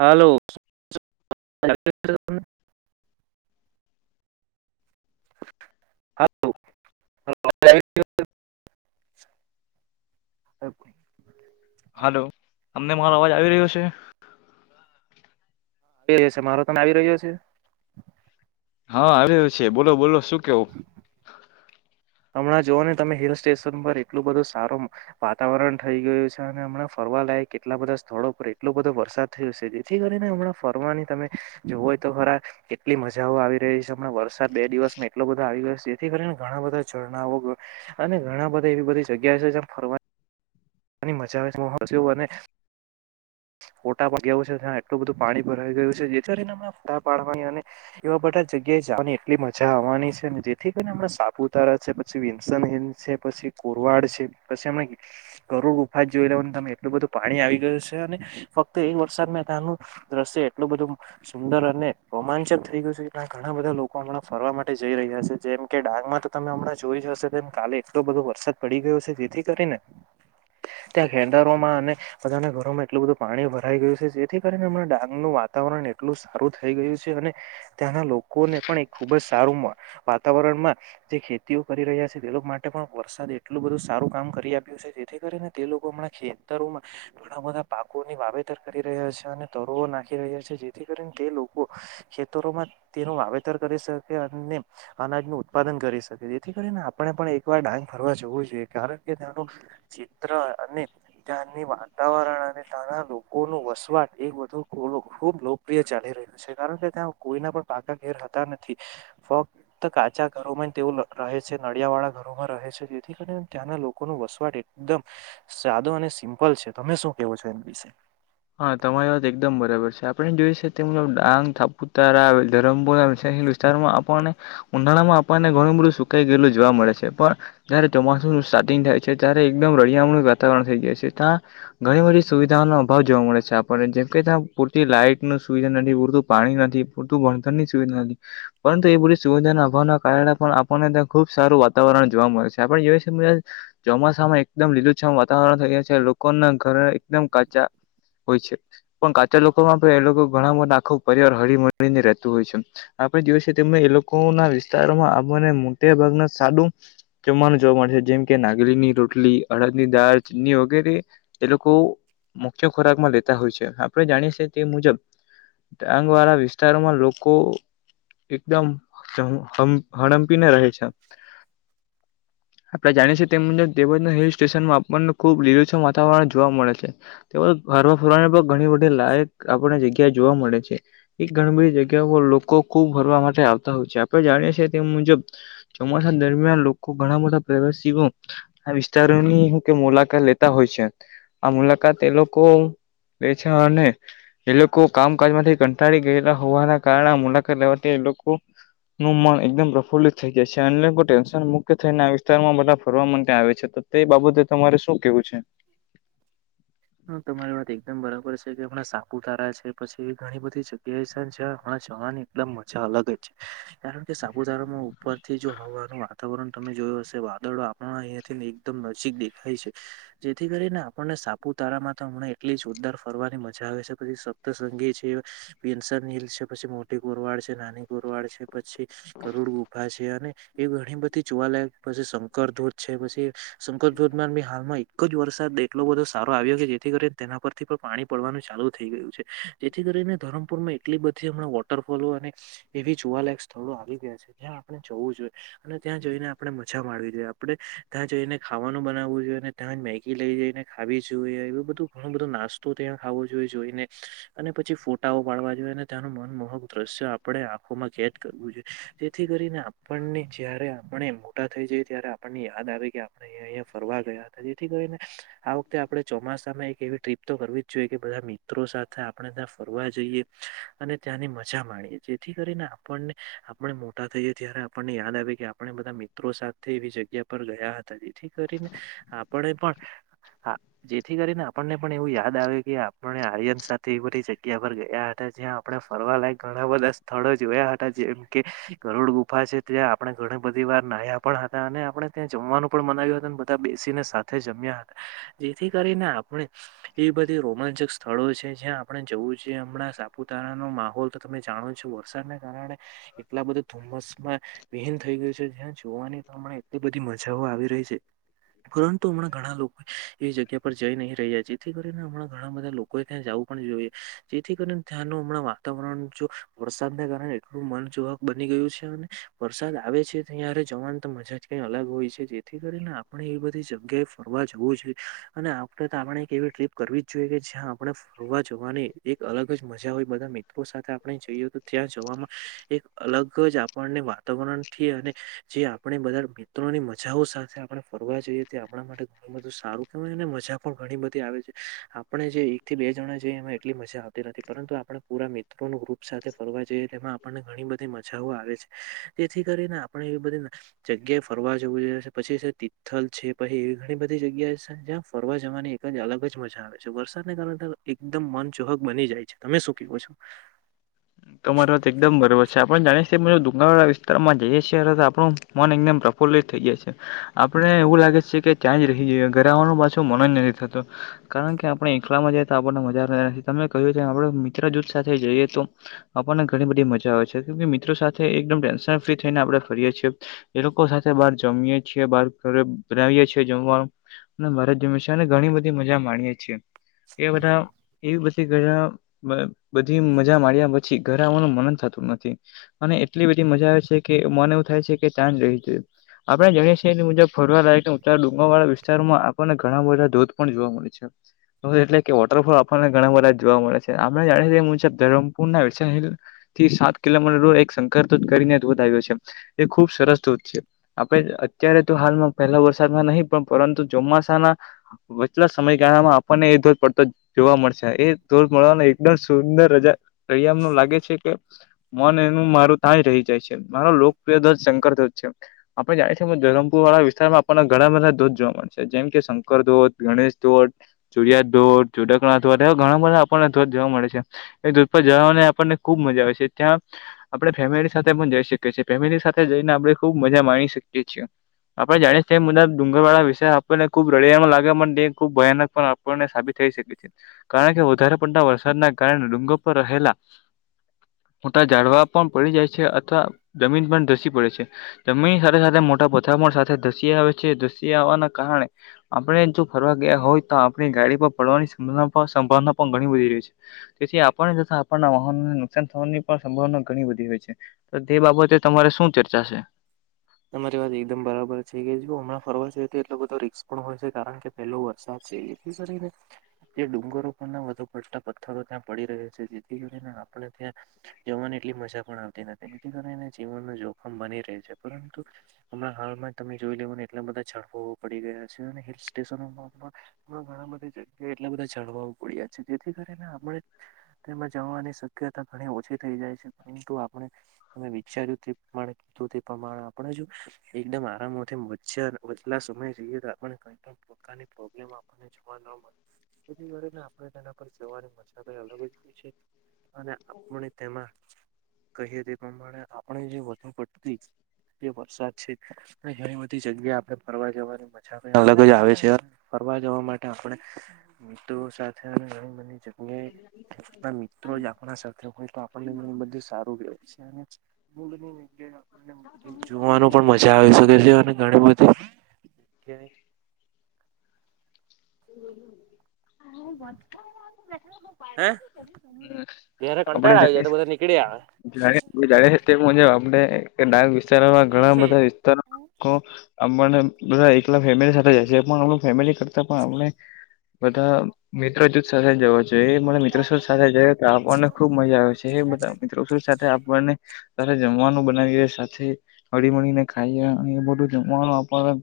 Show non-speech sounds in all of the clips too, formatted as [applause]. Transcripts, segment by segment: હાલો [unintelligible] હકે [unintelligible] hello તમને મારો અવાજ આવી રહ્યો છે. એ છે મારો તને આવી રહ્યો છે. હા આવી રહ્યો છે, બોલો બોલો શું કેવું [inaudible] હમણાં જોુઓ ને તમે હિલ સ્ટેશન પર એટલું બધું સારું વાતાવરણ થઈ ગયું છે અને હમણા ફરવા લાયક કેટલા બધા સ્થળો પર એટલો બધો વરસાદ થયું છે જેથી કરીને હમણાં ફરવાની તમે જો હોય તો ખરા એટલી મજાઓ આવી રહી છે હમણા વરસાદ બે દિવસમાં એટલો બધો આવી ગ્યો છે, જેથી કરીને ઘણા બધા ઝરણા વગર અને ઘણા બધા એવી બધી જગ્યા છે, જે ફરવા અને મજા આવે જેવું અને ફટા પગ્યા છે ત્યાં એટલું બધું પાણી ભરાઈ ગયું છે જેને ફટા પાડવા એવા બધા જગ્યાએ જવાની એટલી મજા આવવાની છે ને જેથી કરીને હમણા સાપુતારા છે. પછી વિન્સન હિલ છે પછી કુરવાડ છે પછી એમને ક ગરુડ ગફા જોઈ લેવાને તમે એટલું બધું પાણી આવી ગયું છે, અને ફક્ત એ વરસાદ મે તનું દ્રશ્ય એટલું બધું સુંદર અને રોમાંચક થઈ ગયું છે એટ ઘણા બધા લોકો હમણાં ફરવા માટે જઈ રહ્યા છે જેમ કે ડાંગમાં તો તમે હમણાં જોઈ જશે કાલે એટલો બધો વરસાદ પડી ગયો છે જેથી કરીને ત્યાં ખેંડારવામાં અને બધાના ઘરોમાં એટલું બધું પાણી ભરાઈ ગયું છે જેથી કરીને હમણાં ડાંગનું વાતાવરણ એટલું સારું થઈ ગયું છે, અને ત્યાંના લોકોને પણ એક ખુબ જ સારું વાતાવરણમાં જે ખેતીઓ કરી રહ્યા છે તે લોકો માટે પણ વરસાદ એટલું બધું સારું કામ કરી આપ્યું છે. જેથી કરીને તે લોકો હમણાં ખેતરોમાં ઘણા બધા પાકોની વાવેતર કરી રહ્યા છે અને તરો નાખી રહ્યા છે, જેથી કરીને તે લોકો ખેતરોમાં તેનું વાવેતર કરી શકે અને અનાજનું ઉત્પાદન કરી શકે જેથી કરીને આપણે પણ એકવાર ડાંગ ફરવા જોવું જોઈએ કારણ કે તેનુ ચિત્ર અને. ત્યાંની વાતાવરણ અને ત્યાંના લોકો નું વસવાટ એ બધુ ખુબ લોકપ્રિય ચાલી રહ્યું. કારણ કે ત્યાં કોઈના પણ પાકા ઘેર હતા નથી ફ. તો કાચા ઘરોમાં તેવું રહે. નડિયા વાળા ઘરોમાં રહે છે, જેથી કરીને ત્યાંના લોકો ન વસવાટ. એકદમ સાદો અને સિમ્પલ છે તમે શું કેવો છો એના વિશે. હા તમારી વાત એકદમ બરાબર છે આપડણે જોઈ છેલબ ડાંગ થાપુતારા આવે ધરમો વિારમાં આપણને ઉનાળામાં આપણને ઘણું બધું સુકાઈ ગયેલું જોવા મળે છે પણ જયારે ચોમાસુ ન સ્ટાર્ટિંગ થાય છે ત્યારે એકદમ રળિયામણું વાતાવરણ થઈ જાય છે ત્યાં ઘણી બધી સુવિધાઓ ન અ ભાવ જોવા મળે છે આપણને જેમ કે ત્યાં પૂરતી લાઈટ ન સુવિધા નથી પૂરતું પાણી નથી. [unintelligible] પરંતુ એ બધી સુવિધાના અભાવના કારણે પણ આપણને ત્યાં ખુબ સારું વાતાવરણ જોવા મળે છે આપણે જો છે ચોમાસામાં એકદમ લીલુંછમ વાતાવરણ થઈ ગયા છે લોકોના ઘર એકદમ કાચા હોય છે પણ કાચા લોકોમાં પણ એ લોકો ઘણા બધા આખું પરિવાર હળી મળળીને રહેતું હોય છે. આપણા દિવસે તેમને એ લોકો ના વિસ્તારોમાં આને મોટા ભાગના સાદું જમવાનું જોવા મળેશે જેમ કે નાગલીની રોટલી અડદની દાળ ચીની વગેરે. તેલોકો મુખ્ય ખોરાકમાં લેતા હોય છે આપણે જાણીએ છએ તે મુજબ ડાંગ વાળા વિસ્તારમાં લોકો એકદમ હડમ્પી ને રહે છે. [inaudible] આપણેે જાણીએીએ તેમ મુજબ દેવજના હિલ સ્ટેશનમાં આપણને ખુબ લીલુંછમ વાતાવરણ જોવા મળે છે. તેઓ હરવા ફોરને પણ ઘણી બધી લાયક આપણને જગ્યા જોવા મળે છે. એ ઘણી બધી જગ્યા પર લોકો ખૂબ ભરવા માટે આવતા હોય છે આપણે જાણીએ છીએ તે મુજબ ચોમાસા દરમિયાન લોકો ઘણા બધા પ્રવાસીઓ આ વિસ્તારોની હું કે મુલાકાત લેતા હોય છે આ મુલાકાત તે લોકો વેચા અને એ લોકો કામકાજ માંથી કંટાળી ગયેલા હોવાના કારણે મુલાકાત લેવાથી એ લોકો નું મન એકદમ પ્રફુલ્લિત થઈ જાય છે અને લોકો ટેન્શન મુક્ત થઈને આ વિસ્તારમાં બધા ફરવા માટે આવે છે તો તે બાબતે તમારે શું કેવું છે? હ તમારી વાત એકદમ બરાબર છે કે હણા સાપુતારા છે પછી એવી ઘણી બધી જગ્યાએ છે જ્યાં હમણાં જવાની એકદમ મજા અલગ જ છે કારણ કે સાપુતારામાં ઉપરથી જો હવાનું વાતાવરણ તમે જોયું હશે વાદળો અહીંયાથી એકદમ નજીક દેખાય છે જેથી કરીને આપણને સાપ પુતારામાં તો હમણાને એટલી જ જોરદાર ફરવાની મજા આવે છે પછી સપ્તસંગી છે. પીનસ હિલ છે પછી મોટી ગોરવાડ છે નાની ગોરવાડ છે. પછી કરોડ ઉઊભા છે અને એ ઘણી બધી જોવાલાયક પછી શંકર ધૂધ છે પછી શંકર ધોધમાં હાલમાં એક જ વરસાદ એટલો બધો સારો આવ્યો કે જેથી કરીને તેના પરથી પણ પાણી પડવાનું ચાલુ થઈ ગયું છે જેથી કરીને ધરમપુરમાં એટલી બધી હમણાં વોટરફોલો અને એવી જોવાલાયક સ્થળો આવી ગયા છે જ્યાં આપણે જવું જોઈએ. અને ત્યાં જઈને આપણે મજા માણવી જોઈએ આપણે ત્યાં જઈને ખાવાનું બનાવું જોઈએ અને ત્યાં જ મેગી લઈ જઈને ખી જોઈએ એવું બધું ઘણો બધો નાસ્તો ત્યાં ખાવો જોઈએ જોઈને અને પછી ફોટાઓ પાડવા જોઈએ અને ત્યાંનું મનમોહક દ્રશ્ય આપણે આંખોમાં કેેદ કરવું જોઈએ. જેથી કરીને આપણને જયારે આપણે મોટા થઈ જાય ત્યારે આપણને યાદ આવે કે આપણે અ અહીંયા ફરવા ગયા હતા જેથી કરીને આવ આપણે ચોમાસામાં એક એવી ટ્રીપ તો કરવી જ જોઈએ કે બધા મિત્રો સાથે આપણે ત્યાં ફરવા જઈએ. અને ત્યાંની મજા માણીએ જેથી કરીને આપણને આપણે મોટા થઈએ ત્યારે આપણને યાદ આવે કે આપણે બધા મિત્રો સાથે એવી જગ્યા પર ગયા હતા જેથી કરીને આપણે પણ હા જેથી કરીને આપણને પણ એવું યાદ આવ કે આપને આર્યન સાથે એ બધી જગ્યા પર ગયા હતા જ્યાં આપણે ફરવાલાયક ઘણા બધા સ્થળો જોયા હતા જેમ કે ગરુડ ગુફા છે, ત્યાં આપણે ઘણી બધી વાર નાહયા પણ હતા અને આપણે ત્યાં જમવાનું પણ મનાવ્યું હતું અને બધા બેસીને સાથે જમ્યા હતા. જેથી કરીને આપણે એવી બધી રોમાંચક સ્થળો છે જ્યાં આપણે જવું જોઈએ હમણાં સાપુતારાનો માહોલ તો તમે જાણો છો વરસાદને કારણે એટલા બધા ધુમ્મસ માં વિહીન થઈ ગયું છે જ્યા જોવાની કારણે એટલી બધી મજા. જવા આવી રહી છે પરંતુ હમણાં ઘણા લોકો. એ જગ્યા પર જઈ નહીં રહ્યા જેથી કરીને હમણાં ઘણા બધા લોકોએ ત્યાં જવું પણ જોઈએ જેથી કરીને ત્યાંનું હમણાં વાતાવરણ જો વરસાદને કારણે એટલું મનચાહક બની ગયું છે અને વરસાદ આવે છે. અયરે જવાની તો મજા જ કઈ અલગ હોય છે જેથી કરીને આપણે એ બધી જગ્યાએ ફરવા જવું જોઈએ. અને આપણે તો આપણે એક એવી ટ્રીપ કરવી જ જોઈએ કે જ્યાં આપણે જોવા જોવાની એક અલગ જ મજા હોય બધા મિત્રો સાથે આપણે જઈએ, તો ત્યાં જોવામાં એક. અલગ જ આપણને વાતાવરણથી અને જે આપણે બધા મિત્રોની મજાઓ સાથે આપણે ફરવા જઈએ તે આપણા માટે ઘરમાં તો સારું એને મજા પણ ઘણી બધી આવે છે. આપણે જે એક થી બે જણા જઈએ એમાં એટલી મજા આવતી નથી પરંતુ આપણે પૂરા મિત્રો ન ગ્રુપ સાથે ફરવા જઈએ એમાં આપણને ઘણી બધી મજાઓ આવે છે. તેથી કરીને આપણે એવી બધી જગ્યાએ ફરવા જવું જોઈએ પછી તિથલ છે પછી એવી ઘણી બધી જગ્યા છે. જ્યાં ફરવા જવાની એક જ અલગ જ મજા આવે છે વરસાદને કારણે એકદમ મન ચોહક બની જાય છે. તમે શું કેવો છો? તમારી વાત એકદમ બરોબર છે, આપને જાણીશ ડુંગવાળા વિસ્તારમાં શહેર હતા આપણું. મન એકદમ પ્રફુલ્લિત થઈ જાય છે આપડે એવું લાગે છે કે ત્યાં જ રહી જઈએ ઘરે આવવાનું પાછું મન નથી તો કારણ કે આપણે એકલામાં જઈએ તો આપણને મજા તમે કહ્યું છે, આપડ મિત્ર જૂથ સાથે જઈએ તો આપણને ઘણી બધી મજા આવે છે મિત્રો સાથે એકદમ ટેન્શન ફ્રી થઈને આપડે ફરીએ છીએ. એ લોકો સાથે બહાર જમીએ છીએ બાર ઘ બનાવીએ છીએ જમવાનું. અને મારેજ હમેશાને ઘણી બધી મજા માણીએે છીએ. એ બધા એવી બધી ઘ બધી મજા માડ પછી ઘરે આવવાનું મન જ થતું નથી. અને એટલી બધી મજા આવે છે, કે મન એવું થાય છે કે ત્યાં જ રહી જો આપણે જાણીએ છીએ એ મુજબ ફરવા લાય ઉત ડુંગરવાળા વિસ્તારમાં આપણને ઘણા બધા ધોધ પણ જોવા મળે છે. એટલે કે વોટરફોલ આપણને ઘણા બધા જોવા મળે છે, આપણે જાણીએ મુજબ ધરમ પુ થી સાત કિલોમીટર દ એક સંક કરીને ધોધ આવ્યો છે. એ ખુબ સરસ ધોધ છે. આપે અત્યારે તો હાલમાં પહેલા વરસાદમાં નહી પણ પરંતુ ચોમાસાના વચલા સમયગાળામાં આપણને એ ધોધ પડતો જોવા મળશે. એ ધોધ મળવાની એકદમ સુંદર રજા રળિયામણું લાગે છે, કે મન એનું મારું. રહી જાય છે મારો લોકપ્રિય ધોધ શંકરધોધ છે. આપણે જાણીએ છીએ ધરમપુર વાળા વિસ્તારમાં આપણને ઘણા બધા ધોધ જોવા મળે છે જેમ કે શંકર ધોધ, ગણેશ ધોત ચુરિયા ધોધ, ચુડકના ધોધ એવા ઘણા બધા આપણને ધો જોવા મળે છે. જવાની આપણને ખુબ મજા આવે છે, ત્યાં આપણે ફેમિલી સાથે પણ જઈ શકીએ છીએ ફેમિલી સાથે જઈને આપણે ખુબ મજા માણી શકીએ છીએ. આપણેે જાણીએ એ મુજબ ડુંગર વાળા વિષય આપને ખૂબ રળિયામણા લાગે પણ તે ખુબ ભયાનક પણ આપ સાબિત થઈ શકે છે કારણ કે વધારે પડતા વરસાદના કારણે ડુંગર રહેલા મોટા ઝાડવા પણ પડી જાય છે. અથવા જમીન પણ ધસી પડે છે. જમીન સાથે સાથે મોટા પથરા પણ સાથે ધસી આવે છે ધસી આવવાના કારણે આપણે જો ફરવા ગયા હોય તો આપણી ગાડી પર પડવાની સંભાવના પણ ઘણી બધી રહી છે. તેથી આપણને તથા આપણના વાહનોને નુકસાન થવાની પણ સંભાવના ઘણી બધી હોય છે. તો તે બાબતે તમારે શું ચર્ચા છે. તમારી વાત એકદમ બરાબર છે કે હમણાં ફરવા જ તો એટલો બધો રી્સ પણ હોય છે, કારણ કે પેલો વરસાદ છે, કરીને તે ડુંગરો પણ ના વધુ પડતા પથ્થરો ત્યાં પડી રહ્યા છે, જેથી કરીને આપણે ત્યાં જવાની એટલી મજા પણ આવતી નથી જેથી કરી એના જીવનનું જોખમ બની રહે છે, પરંતુ હમણા હાલમાં જ તમે જોઈ લેવ ને એટલા બધા જઝડફાવ પડી ગયા છે, અને હિલ સ્ટેશનોમાં ઘણા બધી જગ્યાએ એટલા બધા જણવા પડ્યા છે જેથી કરીને આપણે તેમાં જવાની શક્યતા ઘણી ઓછી થઈ જાય છે, પરંતુ આપણે તમે વિચાર્યું તે પ્રમાણે કીધું પ્રમાણે આપણે જો એકદમ આરામથી વલા સમય જઈએ તો આપ ક પ્રકારની પ્રોબ્લેમ આપણને જોવા ન મળે જેથી કરીને આપણે તેના પર સેવાની મજાકઈ અલગ જ હોય છે. અને આપણે તેમાં કહીએ તે પ્રમાણે આપણે જે વધુ પડતી વરસાદ છે, અને ઘણી બધી જગ્યા આપણે ફરવા જવાની મજા અલગ જ આવે છે, ફરવા જવા માટે આપણે મિત્રો સાથે ઘણી બી અનેના મિત્રો જ આપણા સાથે હોય તો આપણને મને બધું સારું વ્યવાય મુડ ન જોવાનું પણ મજા આવી શકે છે, ઘણી બધી હ [unintelligible] [inaudible] હે ત્યારે આપણે કંટાળ આવી જાય જાણી તો બધા નીકળી આવે જાણી જાણીએ તે મુજબ આપણે કે ડાંગ વિસ્તારોમાં ઘણા બધા વિસ્તારો અમને બધા એકલા ફેમિલી સાથે જશે પણ અમ ફેમિલી કરતા પણણે બધા મિત્ર જૂથ સાથે જવો જોઈએ એ મને મિત્રો સાથે જ તો આપવાને ખુબ મજા આવે છે. બધા મિત્રો સાથે આપણને જમવાનું બનાવી સાથે હળી મળળીને ખાઈ એ બધું જમવાનું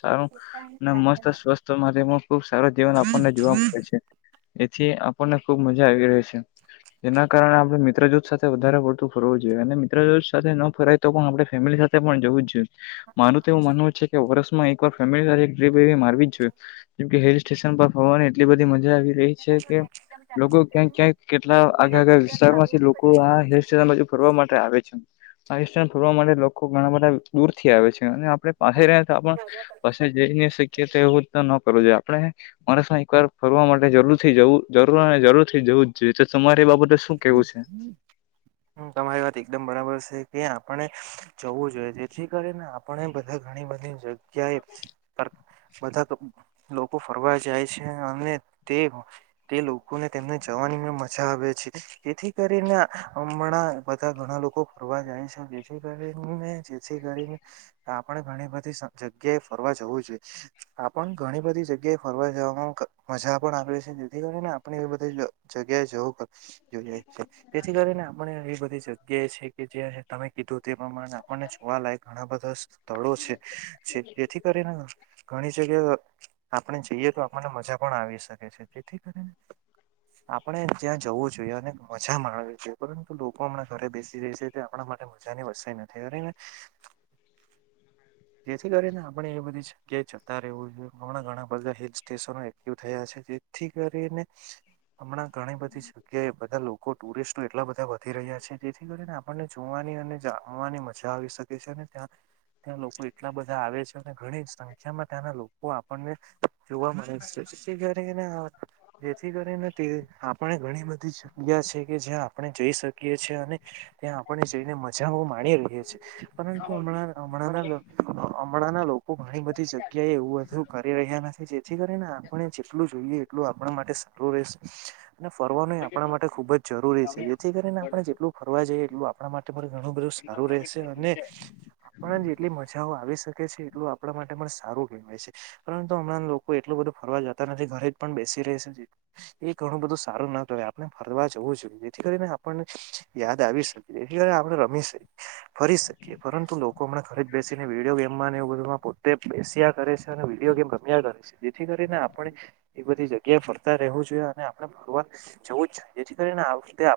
સારું અને મસ્ત સ્સ્થ મારીમ ખુબ સારો જીવન આપણને જોવા મળે છે, એથી આપણને ખુબ મજા આવી રહી છે. હ [unintelligible] જેના કારણે આપણે મિત્રજૂત સાથે વધારે પડતું ફરવું જોઈએ અને મિત્રજૂત સાથે ન ફરાય તો પણ આપણે ફેમિલી સાથે વું જ જોઈએ મારું તો એવું માનવું છે, કે વર્ષમાં એક વાર ફેમિ સાથે ટપ એવી મારવી જ જોઈએ જેમ કે હિલ સ્ટેશન પર ફવાની એટલી બધી મજા આવી એ છે કે લોકો ક્યાંક ક્યાંક કેટલા આગે આગ વિસ્તારમાંથી લોકો આ હલ સ ફોરવા માટે આવે છે આ ફોરવા માટે લોકો ઘણા બધા દૂર થી આવે છે, અને આપણે પાછી ર તો આપ પછી જઈ ન શકીએ તો એવું ન કરવું જોઈએ આપણે મારે એક વાર ફરવા માટે જરૂર થી જવું જરૂર જરૂર થી જવું જ જોઈએ તો તમારે બાબતે શું કેવું છે. તમારી વાત એકદમ બરાબર છે, કે આપણે જવું જોઈએ જેથી કરીને પણ એ બધા ઘણી બધી જગ્યાએ બધા લોકો ફરવા જાય છે, અને તે તે લોકોને તેમને જવાની મે મજા આવે છે. જેથી કરીને હમણાં બધા ઘણા લોકો ફરવા જાય છે, જેથી કરીને જેથી કરીને આપણે ઘણી બધી જગ્યાએ ફરવા જવું જોઈએ આપણ ઘણી બધી જગ્યાએ ફરવા જવામાં મજા પણ આવે છે, જેથી કરીને આપણે એ બધી જગ્યાએ જવું જોઈએ તેથી કરીને આપણે એવી બધી જગ્યાએ છે, કે જ્યાં તમે કીધું તે પ્રમાણે આપણને જોવા યક ઘણા બધા સ્થળો છે, જેથી કરીને ઘણી જગ્યા આપણે જઈએ તો આપણને મજા પણ આવી શકે છે, જાને જેથી કરી ને આપડે ત્યાં જવું જોઈએ અને મજા માણવી જોઈએ પરંતુ લોકો હમણાં ઘરે બેસી જ છે, તે આપણા માટે મજાની વ્ય નથી અ જેથી કરીને આપણે એ બધી જગ્યાએ જતા રહેવું જોઈએ હમણાં ઘણા બધા હિલ સ્ટેશનો એક્ટિવ થયા છે. થી કરીને હમણાં ઘણી બધી જગ્યાએ બધા લોકો ટુરિસ્ટો એટલા બધા વધી રહ્યા છે જેથી કરીને આપણને જોવાની અને જાવાની મજા આવી શકે ત્યા ત્યાં લોકો એટલા બધા આવે છે, અને ઘણી સંખ્યામાં ત્યાંના લોકો આપણને જોવા મળે છે, જેથી કરીને જેથી કરીને તે આપણે ઘણી બધી જગ્યા છે કે જ્યાં આપણે જઈ શકીએ છી અને ત્યાં આપણે જઈને મજા ઓ માણી લઈએ છે પરંતુ હમણાં હમણાં હમણાં ના લોકો ઘણી બધી જગ્યાએ એવું બધું કરી રહ્યા નથી જેથી કરીને આપણે જેટલું જોઈએ એટલું આપણા માટે સારું રહેશે અને ફરવાનું એ આપણા માટે ખૂબ જ જરૂરી છે જેથી કરીને આપણે જેટલું ફરવા જઈએ એટલું આપણા માટે પણ ઘણું બધું સારું રહેશે અને આપણને જેટલી મજાઓ આવી શકે છે એટલું આપણા માટે પણ સારું કહેવાય છે. પરંતુ હમણાં લોકો એટલું બધું ફરવા જતા નથી ઘરે જ પણ બેસી રહે છે. એ ઘણું બધું સારું ના ફરવા જવું જોઈએ જેથી કરીને આપણને યાદ આવી શકી જેથી કરીને આપણે રમી શકીએ. ફરી શકીએ પરંતુ લોકો હમણા ખરી જ બેસીને વિડીયો ગેમમાં એ તે બેસ્યા કરે છે અને વિડીયો ગેમ ગમ્યા કરે છે જેથી કરીને આપણે એ બધી જગ્યાએ ફરતા રહેવું જોઈએ અને આપણે ફરવા જવું જઈએ જેથી કરીને આ વખતે